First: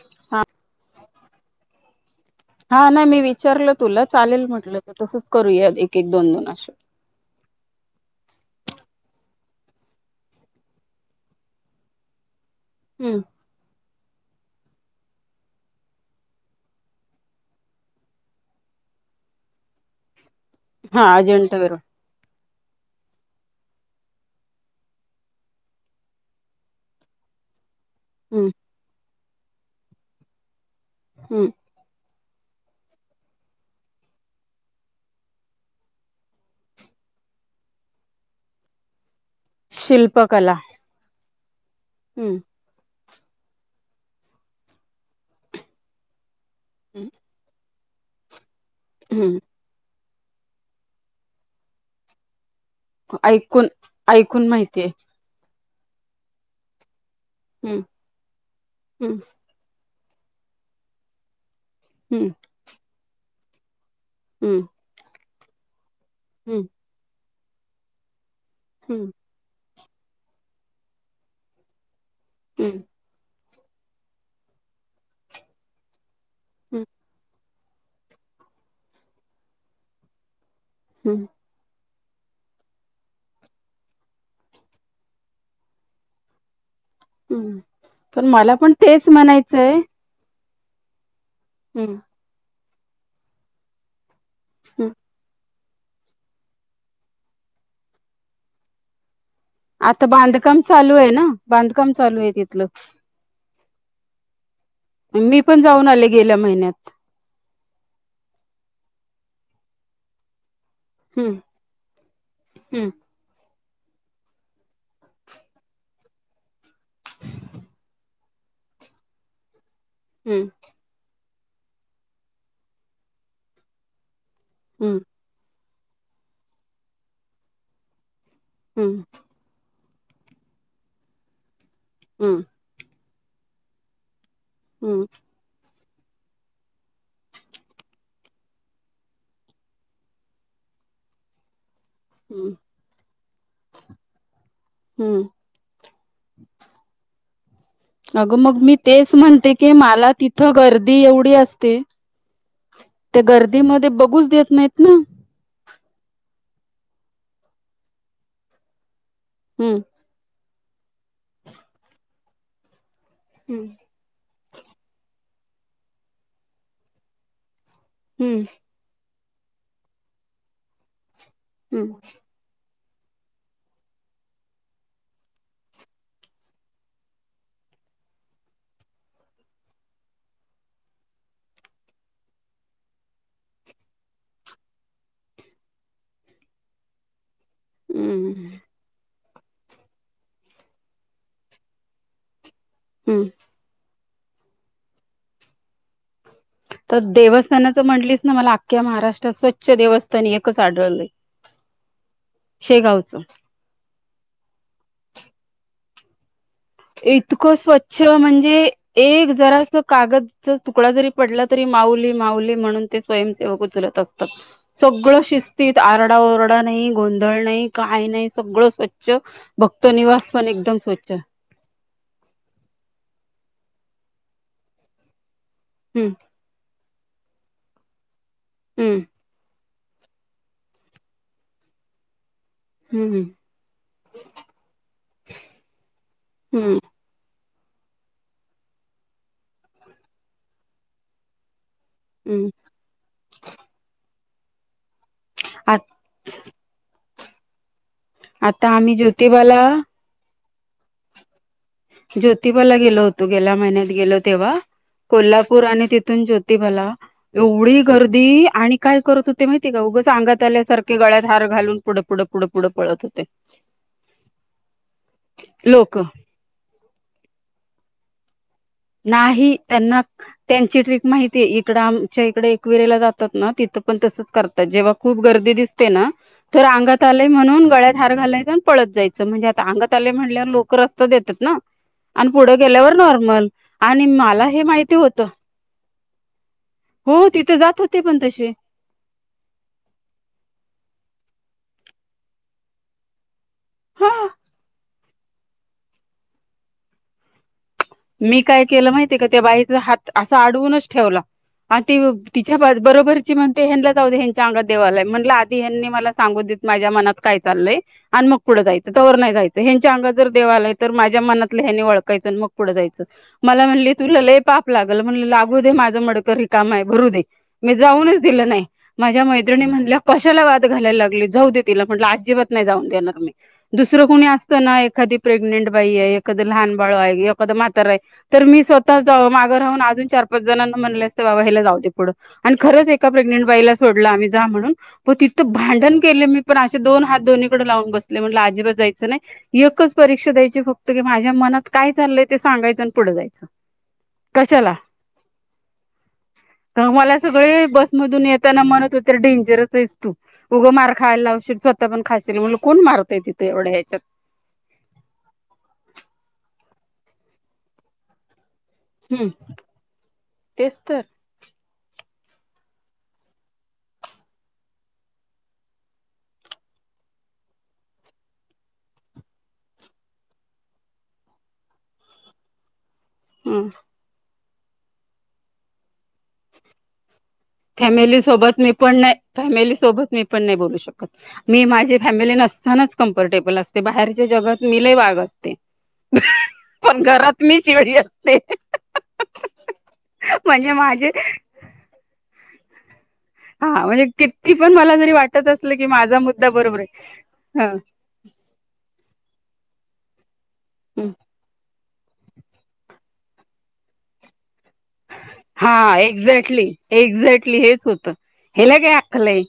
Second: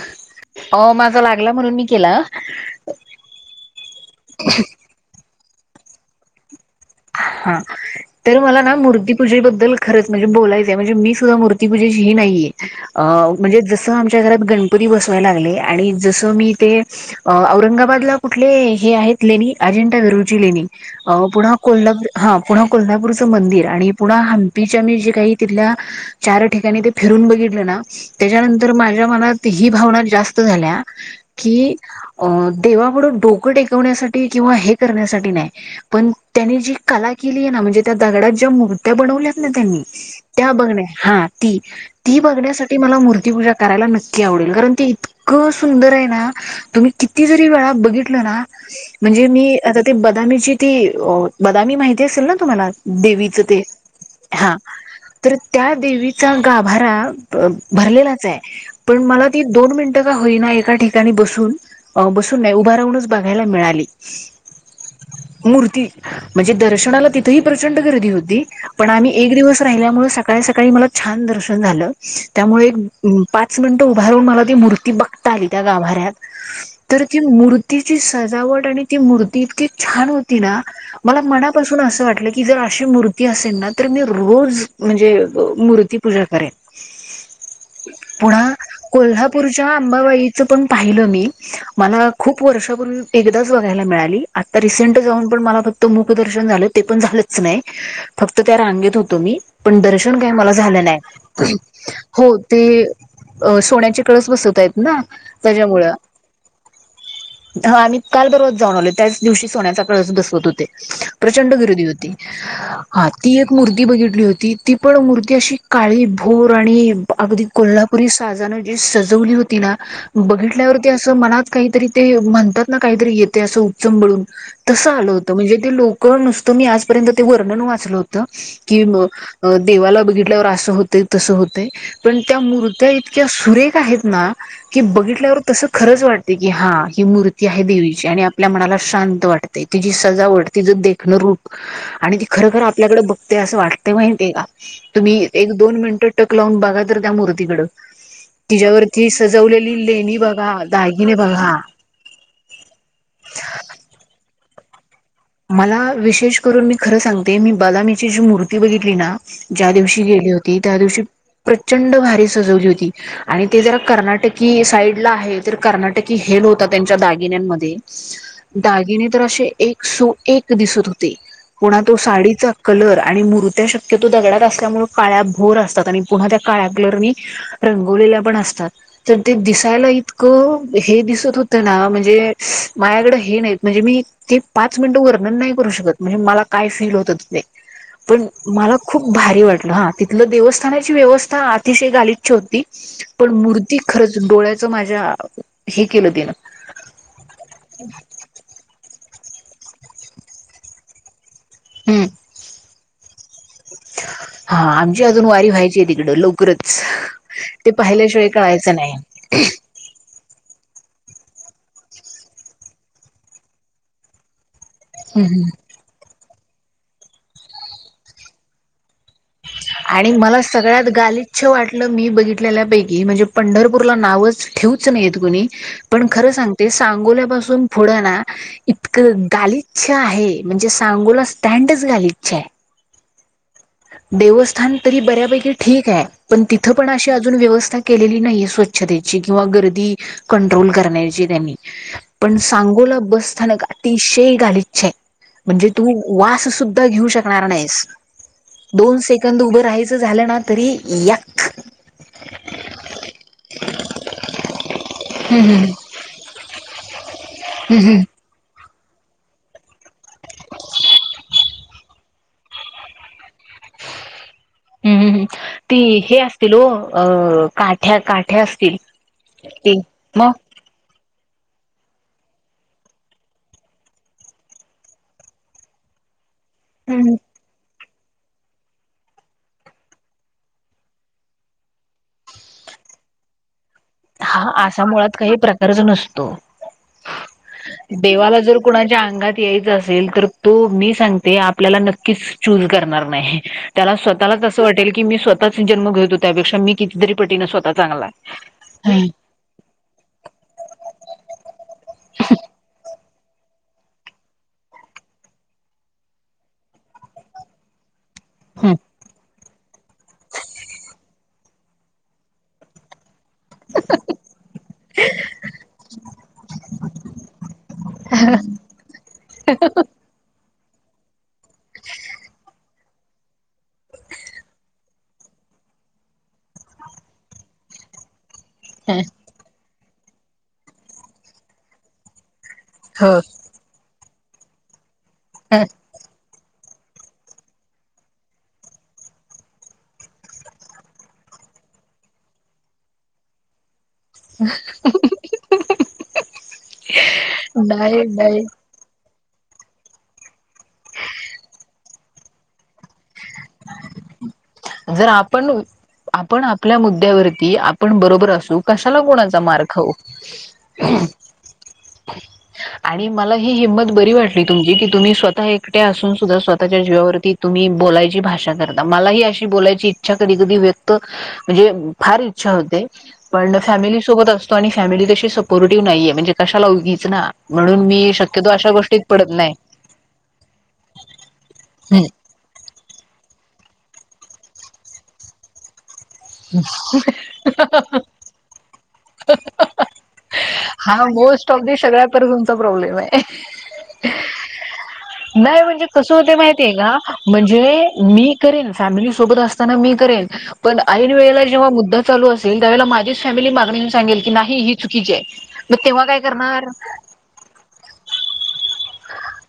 हा. हा हा नाही मी विचारल तुला चालेल म्हटलं तर तसच. करूया एक एक दोन दोन अे हा. तर मला ना मूर्तीपूजेबद्दल खरंच म्हणजे बोलायचंय म्हणजे मी सुद्धा मूर्तीपूजेची ही नाहीये. अ हम्म म्हणजे जस आमच्या घरात. गणपती बसवायला लागले आणि जसं मी ते औरंगाबादला कुठले हे आहेत लेनी अजिंटा विरुची लेणी हा अ पुन्हा अजिंठा वेरूळ कोल्हा हा पुन्हा कोल्हापूरचं मंदिर आणि पुन हमपीच्या मी जे काही तिथल्या चार ठिकाणी ते फिर बघितलं ना. हम्म त्याच्यानंतर माझ्या मनात ही भावना जास्त झाल्या हम्म की अ देवापडं डोकं टेकवण्यासाठी किंवा हे करण्यासाठी नाही पण त्यांनी जी कला केली आहे ना म्हणजे त्या दगडात ज्या मूर्त्या बनवल्या त्यांनी त्या शिल्पकला बघण्या हा ती ती हम्म बघण्यासाठी मला मूर्ती पूजा करायला नक्की आवडेल कारण ते इतकं सुंदर आहे ना तुम्ही हम्म किती जरी वेळा बघितलं ना म्हणजे हम्म मी आ त बदामीची ती. बदामीी माहिती असेल ना तुम्हाला देवीचं ते ऐकून ऐकून हा माहितीय तर त्या देवीचा गाभारा हम्म भरलेलाच आहे पण हम्म मला ती दोन मिनट. का होईना एका ठिकाणी बसून हम्म बसून नाही उभं राहूनच बघायला मिळाली. हम्म. मूर्ती म्हणजे हम्म दर्शनाला तिथेही प्रचंड गर्दी होती पण आम्ही हम्म एक दिवस [unintelligible] हम्म च मिनटं उभार राून मला ती मूर्ती बघता आली त्या गाभाऱ्यात हम्म तर ती मूर् तिची सजावट आणि ती मूर्ती इतकी छान होती ना मला हम्म मनापासून असं वाटत. आपलं की जर अशी मूर्ती असेल ना तर मी रोज म्हणजे मूर्तीपूजा करेन. हम्म पण पुन्हा मला पण तेच कोल्हापूरच्या म्हणायचंय अंबाबाई पण पाहिलं मी हम्म मला खूप वर्षापूर्ून एकदाच बघायला मिळाली. आता हम्म रिसेंट जाऊन पण मला त मुखदर्शन झालं ते पण झालंच नाही फक्त त्या रांगेत होतो मी, पण आता दर्शन काही मला बांधकाम झालं चालू आहे ना नाही बांधकाम चालू आहे हो ते तिथलं अ सोन्याचे कळस बसवतय ना मी पण जाऊन त्याच्यामुळे आले गेल्या महिन्यात हा आम्ही काल बरोबर जाऊन आलो. त्याच दिवशी सोन्याचा कळस बसवत होते हम्म प्रचंड गरदी होती हम्म हा ती मूर्ती बघितली होती ती पण मूर्ती अशी काळी भोर आणि अगदी कोल्हापुरी का सजवली होती ना हम्म बघितल्यावरती अस मला काहीतरी ते म्हणतात ना काहीतरी येते अस उपचबळून तसं हम्म आलं होतं म्हणजे ते लोक नुसतं मी आजपर्यंत ते वर्णन वाचलं होतं की, हम्म देवाला बघितल्यावर असं होते तसं होते पण त्या हम्म मूर्त्या इतक्या सुरेख आहेत ना, की बघितल्यावर तस खरंच वाटते की हा ही मूर्ती आहे देवीची आणि आपल्या मनाला शांत वाटते तिची सजा ओढते. तिचं देखणं रूप आणि ती हम्म खरखर आपल्याकडे बघते असं वाटते माहिती आहे का हम्म तुम्ही एक दोन मिनिटं टक लावून बघा तर त्या मूर्तीकडें अगं मग मी तेच म्हणते की मला लेणी तिथं बघा गर्दी दागिने एवढी बघा असते. ते गर्दीमध्ये बघूच देत नाही. मला विशेष करून मी खरं सांगते मी बदामीची जी मूर्ती बघितली ना ज्या हम्म दिवशी गेले होती. त्या दिवशी प्रचंड भारी सजवली होती आणि ते हम्म जरा कर्नाटक क साईड आहे तर कर्नाटकी हेल होता त्यांच्या दागिनमध्ये हम्म दागि [inaudible] तरे एक सो एक दिसत होते पुणा तो साडीचा [inaudible] कलर आणि मुरत्या शक्यतो दगडात असल्यामुळे काळ्या भोर असतात आणि पुन्हा त्या काळ्या कलरनी [inaudible] रंगवलेल्या पण असतात तर ते दिसायला इतकं हे दिसत होतं ना म्हणजे [inaudible] माझ्याकडं हे नाहीत म्हणजे मी ती [inaudible] पाच मिनिटं वर्णन नाही करू शकत म्हणजे मला काय फील होत नाही पण हम्म मला खूप [inaudible] भारी वाटलं हा तिथलं देवस्थानाची व्यवस्था अतिशय गालीच्छ होती हम्म पण मूर्ती [inaudible] खरंच डोळ्याचं माझ्या हे केलं तिनं [inaudible] तर देवस्थानाच म्हटलीच ना मला आखक्या महाराष्ट्र [inaudible] स्वच्छ देवस्थान एकच आढळलं [inaudible] [inaudible] हम्म शेगावचं शकडे लो [inaudible] [inaudible] इतकं स्वच्छ म्हणजे कळायचं नाही एक जरास कागदच तुकडा जरी पडला तरी माऊली माऊली म्हणून ते स्वयंसेवक उचलत असतात. [inaudible] सगळं हम्म शिस्तीत आरडा ओरडा नाही गोंधळ नाही काही नाही सगळं स्वच्छ [inaudible] भक्त निवास पण एकदम स्वच्छ [inaudible] [inaudible] अच्छ वाटलं मी बघितल्यापैकी म्हणजे पंढरपूर ला नावच ठेवच नाहीेत कुणी [inaudible] पण हम्म खर सांगते सांगोल्या पाासून पुढे ना हम्म इतकं गलिच्छ इच्छा आहे म्हणजे सांगोला स्टँडच गलिच्छ आहे. [inaudible] [inaudible] हम् हम [inaudible] देवस्थान तरी बऱ्यापैकी ठीक आहे पण तिथं हम्म पण अशी अजून व्यवस्था [inaudible] केलेली नाही स्वच्छतेची किंवा गर्दी कंट्रोल करण्याची त्यांनी [inaudible] पण हम्म सांगोला बस स्थानक अतिशय गालिचछ आहे. [inaudible] म्हणजे आ तू वास सुद्धा घेऊ शकणार नाहीस. आता [inaudible] आम्ही दोन सेकंद ज्योतिबाला उभं राहायचं झालं ना तरी या [inaudible] ज्योतिबाला गेलो होतो गेल्या महिन्यात गेलो तेव्हा [inaudible] हम्म कोल्हापूर हम्म हम्म आणि तिथून ज्योतिबाला एवढी हम्म गर्दी आणि काय करत होते माहिती का उगच अंगात आल्याारखे गळ्यात हार घालून पुढं पुढं पुढं पुढं पळत होते. [inaudible] हम्म. ती लोक हे असतील हो अ काठ्या काठ नाही. त्यांना त्यांची ट्रिक मा इकड आमच्या इकडे एकवीरेला जातात ना तिथं पण तसच करतात जेव्हा खूप गर्दी दिसते ना तर अंगात हम्म. आलेय म्हणून गळ्यात हार घालायचं आणि पळत जायचं म्हणजे आता अंगात आले म्हणल्यावर लोक देतात ना. आणि पुढं गेल्यावर नॉर्मल. आणि हा मला हे असा माहिती मुळात होतं काही प्रकारच नसतो. हो तिथे जात होते पण देवाला तसे जर कुणाच्या अंगात यायच असेल तर तो मी सांगते आपल्याला नक्कीच चू करणार नाही त्याला हा स्वतःच अस वाटेल की स्वःच जन्म घेतो त्यापेक्षा मी कितीतरी पटीने स्वतः. चांगला मी काय केलं आहे माहितीय का त्या बाईचा हात असा अडवूनच ठेवला. हा ती तिच्या बरोबर. ती म्हणते ह्यानला जाऊ दे यांच्या अंगात देव आलाय म्हटलं आधी हनी मला सांगून देत माझ्या मनात काय चालय? आणि मग पुढं हम्म. जायचं तवर नाही जायचं. ह्यांच्या अंगात जर देवालाय तर माझ्या मनातलं ह्याने वळखायचं मग पुढं जायचं. मला म्हणली तुला लई पाप लागल म्हणल लागू दे, माझं मडक रिकाम हे काम आहे भरू दे मी जाऊनच दिलं माझ्या मैत्रिणी म्हण कशाला वाद घालायला लागली जाऊ दे तिला म्हटलं अजिबात नाही जाऊ दुसरं कोणी असत ना एखादी प्रेग्ंट बाई आहे, एखादी लहान बाळ आहे. एखाद मातारय तर मी हम्म. स्वतः माघं राहून चार-पाच जण म्हणल असतं बाबा ह्याला जाऊ दे पुढ आणि खरंच एका हो प्रेझेंट बाईला सोडला आम्ही म्हणून व तिथं भांडण केलं मी. पण असे दोन हात दोन्हीकडे लावून बसले. मनात काय चालय ते सांगायचं आणि पुढे जायचं. अहं हं हं तर मला सगळे नाही बसमधून नाही येताना म्हणत हो तर डेंजरच अस तू उगं मार खायला लावशील स्वतः पण खाशील म्हण कोण मारतय तिथं. जर आपण आपण आपल्या मुद्द्यावरती आपण बरोबर असू कशाला हम्म कोणाचा मार खाऊ. तेच तर आणि मला ही हिंमत बरी वाटली तुमची की तुम्ही स्वतः एकट्या असून सुद्धा स्वतःच्या जीवावरती तुम्ही बोलायची भा मला ह अशी बोलायची इच्छा कधी कधी व्यक्त म्हणजे फार इच्छा होते. पण हम्म फॅमिली सोबत असतो आणि फॅमिली तशी सपोर्टिव्ह नाहीये म्हणजे कशाला उगीच ना. म्हणून मी फॅमिली शक्यतो सोबत मी अशा पण गोष्टीत नाही. पडत फॅमिली सोबत मी पण नाही बोलू शकत मी माझी नाही फॅमिली नसतानाच कमफर्टेबल असते. बाहेरच्या जगात मी लई वाघ असते. अहं अहं हं पण घरात मी शेळी असते. अहं म्हणजे हा माझे मोस्ट ऑफ द सगळ्यात पर तुमचा प्रॉब्लेम आहे. हा म्हणजे किती पण मला जरी वाटत नाही असलं की म्हणजे कस माझा होते मुद्दा माहितीय बरोबर का म्हणजे? आहे. मी करेन फॅमिली सोबत असताना मी पण ह ऐनवेळी जेव्हा मुद्दा चालू असेल तेव्हा माझी फॅमिली मागंन येऊन सांगेल नाही ही चुकीची आहे. हा मग तेव्हा काय करणार एक्झॅक्टली एक्झॅक्टली हेच होतं. हेला काय अक्कल आहे,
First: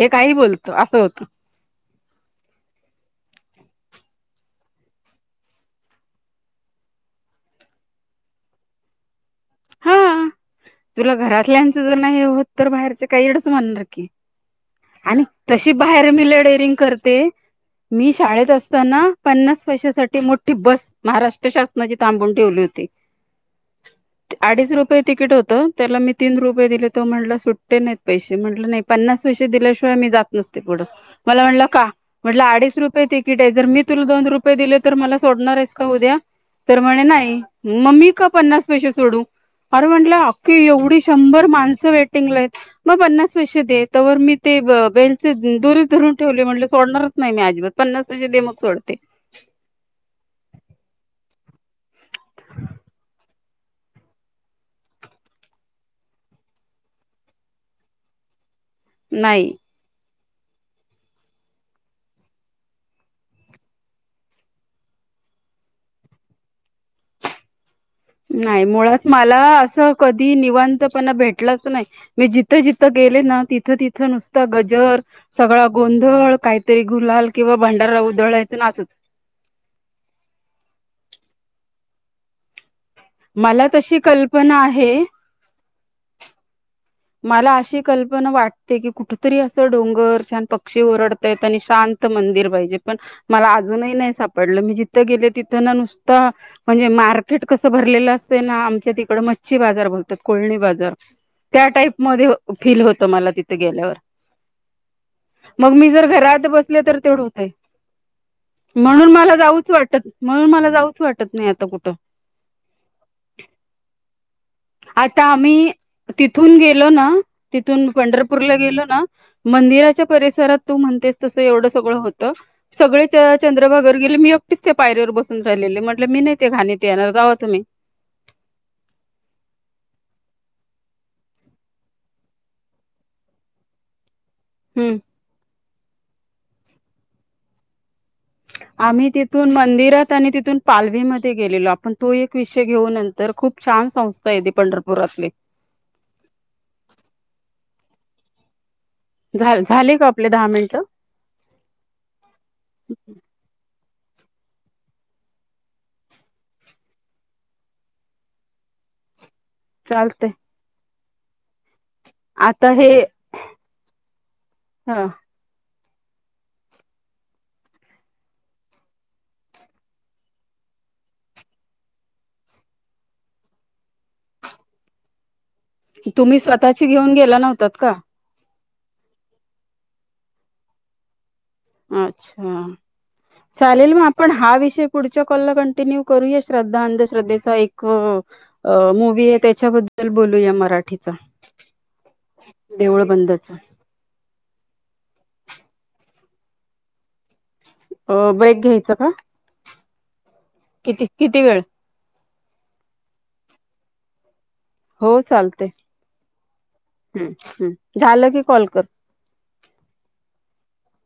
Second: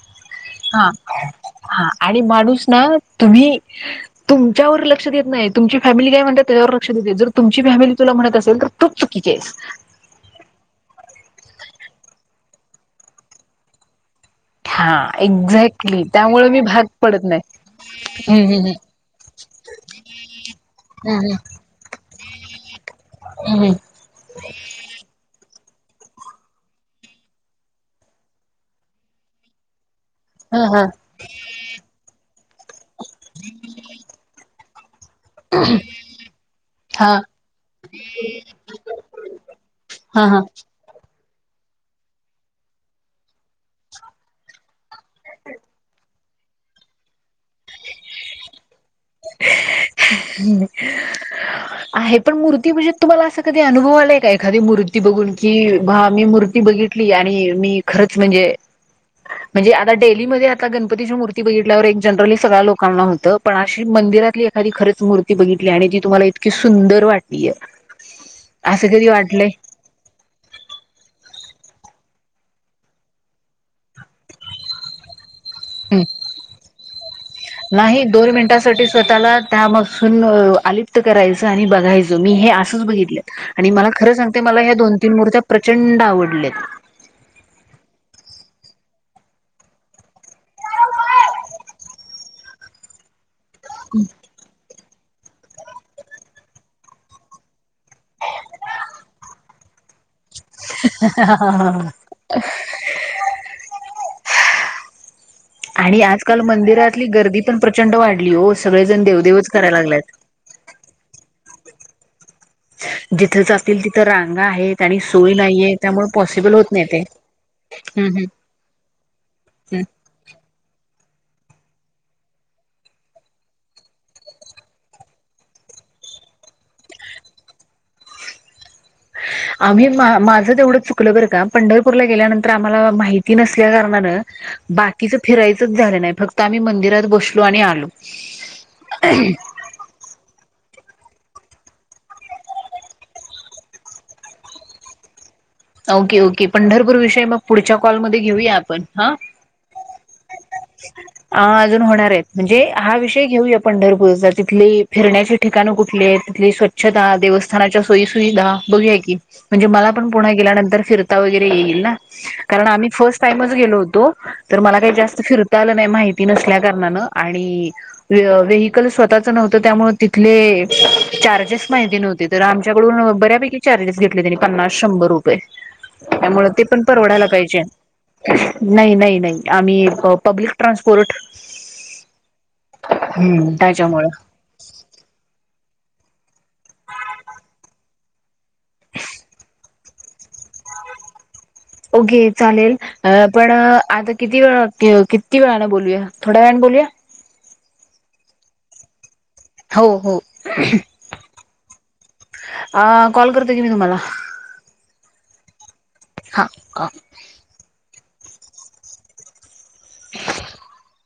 हे काही बोलतो हा असं होतं. हा आणि माणूस ना तुम्ही तुमच्यावर लक्ष देत नाही. तुमची फॅमिली काय म्हणतात त्याच्यावर लक्ष दे. जर तुमची फॅमिली तुला म्हणत असेल तर तूच चुकीची आहेस. हा. तुला घरातल्यांचं जर नाही होत, तर बाहेरचे काही एडच म्हणणार की. हा आणि कशी एक्झॅक्टली बाहेर मी लई त्यामुळे डेअरिंग भाग पडत करते. नाही. मी हम्म शाळेत हम्म असताना पन्नास पैसे साठी मोठी बस हम्म महाराष्ट्र शासनाची थांबून ठेवली होती. हम्म हम्म हम्म हम्म अडीच रुपये तिकीट हो त्याला मी तीन रुपये दिले तो म्हंटला सुट्टे नाहीत पैसे म्हंटलं नाही पन्नास पैसे दि हा हा म्ह अ [inaudible] तिकीट आहे जर मी तुला दोन रुपये दिले तर मला सोडणार आहेस का उद्या तर म्हणे हा नाही मम्मी का पन्नास पैसेा सोडू अरे म्हंटलं हा हा अखी एवढी शंर माण वेटंग म प्ना प मी द [inaudible] ठेवले म्हणाल सोडणारच नाही मी अजिबात सोडते पन्नास पैसे दे मग सोडते ह् आहे पण मूर्ती म्हणजे तुम्हाला अस कधी अनुभव आलाय का एखादी मूर्ती बघून की मी मूर् बघितली आणि मी खरंच म्हणजे नाही म्हणजे आता डेलीमध्ये आता गणपतीची मूर्ती बघितल्यावर एक जनरली सगळ्या लोकांना होतं पण अशी मंदिरातली एखादी खरंच मूर्ती बघितली आणि जी तुम्हाला इतकी सुंदर वाटलीय नाही असं मुळात कधी मला वाटलंय असं कधी निवतपणा भेटलं नाही मी जिथे जिथं गेले ना तिथं तिथ इथ नुसत गजर सगळा गोंधळ काहीतरी गुलाल किंवा भांडारा नाही दोन उधळायचं नासत मिनिटासाठी स्वतःला त्या पासून आलिप्त करायचं आणि बघायचं मी हे बित आणि मला तशी खर सांगते मला कल्पना ह्या आहे दोन तीन मूर्त्या प्रचंड आवडल्यात मला अशी कल्पना वाटते की कुठतरी असं डोंगर छान पक्षी ओरडतायेत आणि शांत मंदिर पाहिजे पण मला अजूनही नाही सापडलं मी ज तथ गेले तिथं ना नुसत म्हणजे मार्केट कसं भरलेलं असते ना आमच्या तिकड मच्छी बाजार भर कोळणी बाजार हा हा त्या हा टाईप मध्ये फील होत मला तिथे गेल्यावर मग [inaudible] मी आणि जर आजकाल घरात बसले तर मंदिरातली तेवढं गर्दी होतंय पण प्रचंड वाढली हो सगळेजण म्हणून मला देवदेवच जाऊच करायला वाटत लागलेत. म्हणून मला जाऊच वाटत नाही आता कुठं जिथ जातील तिथ रांगा आहेत आणि आता सोय आम्ही नाहीये त्यामुळे पॉसिबल तिथून होत नाही गेलो ते. ना तिथून हम्म हम्म. पंढरपूरला गेलो ना मंदिराच्या परिसरात तू म्हन तस येवड सगळ होत. सगळे चंद्रभागेवर गेले मी एकटीच त्या पायरीवर बसून राहिलेले म्ह मी नाही त्या घाणीत येणार जावा तुम्ही. [unintelligible] आम्ही मा माझं तेवढंच चुकलं बरं का. पंढरपूरला गेल्यानंतर आम्हाला माहिती नसल्या कारणानं हम्म बाकीच फिरायचंच झालं नाही फक्त आम्ही मंदिरात बसलो आणि आलो. आम्ही तिथून मंदिरात आणि तिथून पालवीमध्येध्ये गेलेलो आपण तो एक विषय घेऊन नंतर खूप छान संस्था आहेेते पंढरपुरातली ओके ओके पंढरपूर विषय मग पुढच्या कॉलमध्ये घेऊया आपण. हा. झा झाले का आपले दहा मिनिटं अ अजून होणार आहेत म्हणजे हा विषय घेऊया पंढरपू तिथली फिरण्याची ठिकाणं कुठली आहेत? तिथली स्वच्छता देवस्थानाच्या सोयीसुविधा बघूया की म्हणजे मला पण चालते पुन्हा गेल्यानंतर फिरता वगैरे येईल ना. कारण आता आम्ही हे फर्स्ट टाईमच गेलो होतो तर मला काही ह जास्त फिरता आल माहिती नसल्या कारणान आणि व्हेयिकल स्वतःच नव्हतं त्यामुळे तिथले चार्जेस माहिती नव्हते तर आमच्याकडून बऱ्यापैकी चार्जेस घेतले त्यांनी पन्नास शंभर रुपये. तुम्ही त्यामुळ ते पण स्वतःची घेऊन परवडायला गेला पाहिजे. नव्हतात का नाही नाही नाही आम्ही पब्लिक ट्रान्सपोर्ट अच्छा हम्म चालेल मग त्याच्यामुळे आपण हा विषय पुढच्या कॉलला तर न्यू करूया श्रद्धा अंध्रद्धेचा एक मुव्ही आहे त्याच्याबद्दल बोलूया मराठी साठीचा ओके चालेल, पण आता किती वेळा किती वेळाने बोलूया थोड्या वेळाने बोलूया? अ ब्रेक घ्यायचं का? हो हो. किती किती वेळ? अ कॉल करत की मी तुम्हाला. हो चालते हा हम्म हम्म. झालं की कॉल कर. [unintelligible]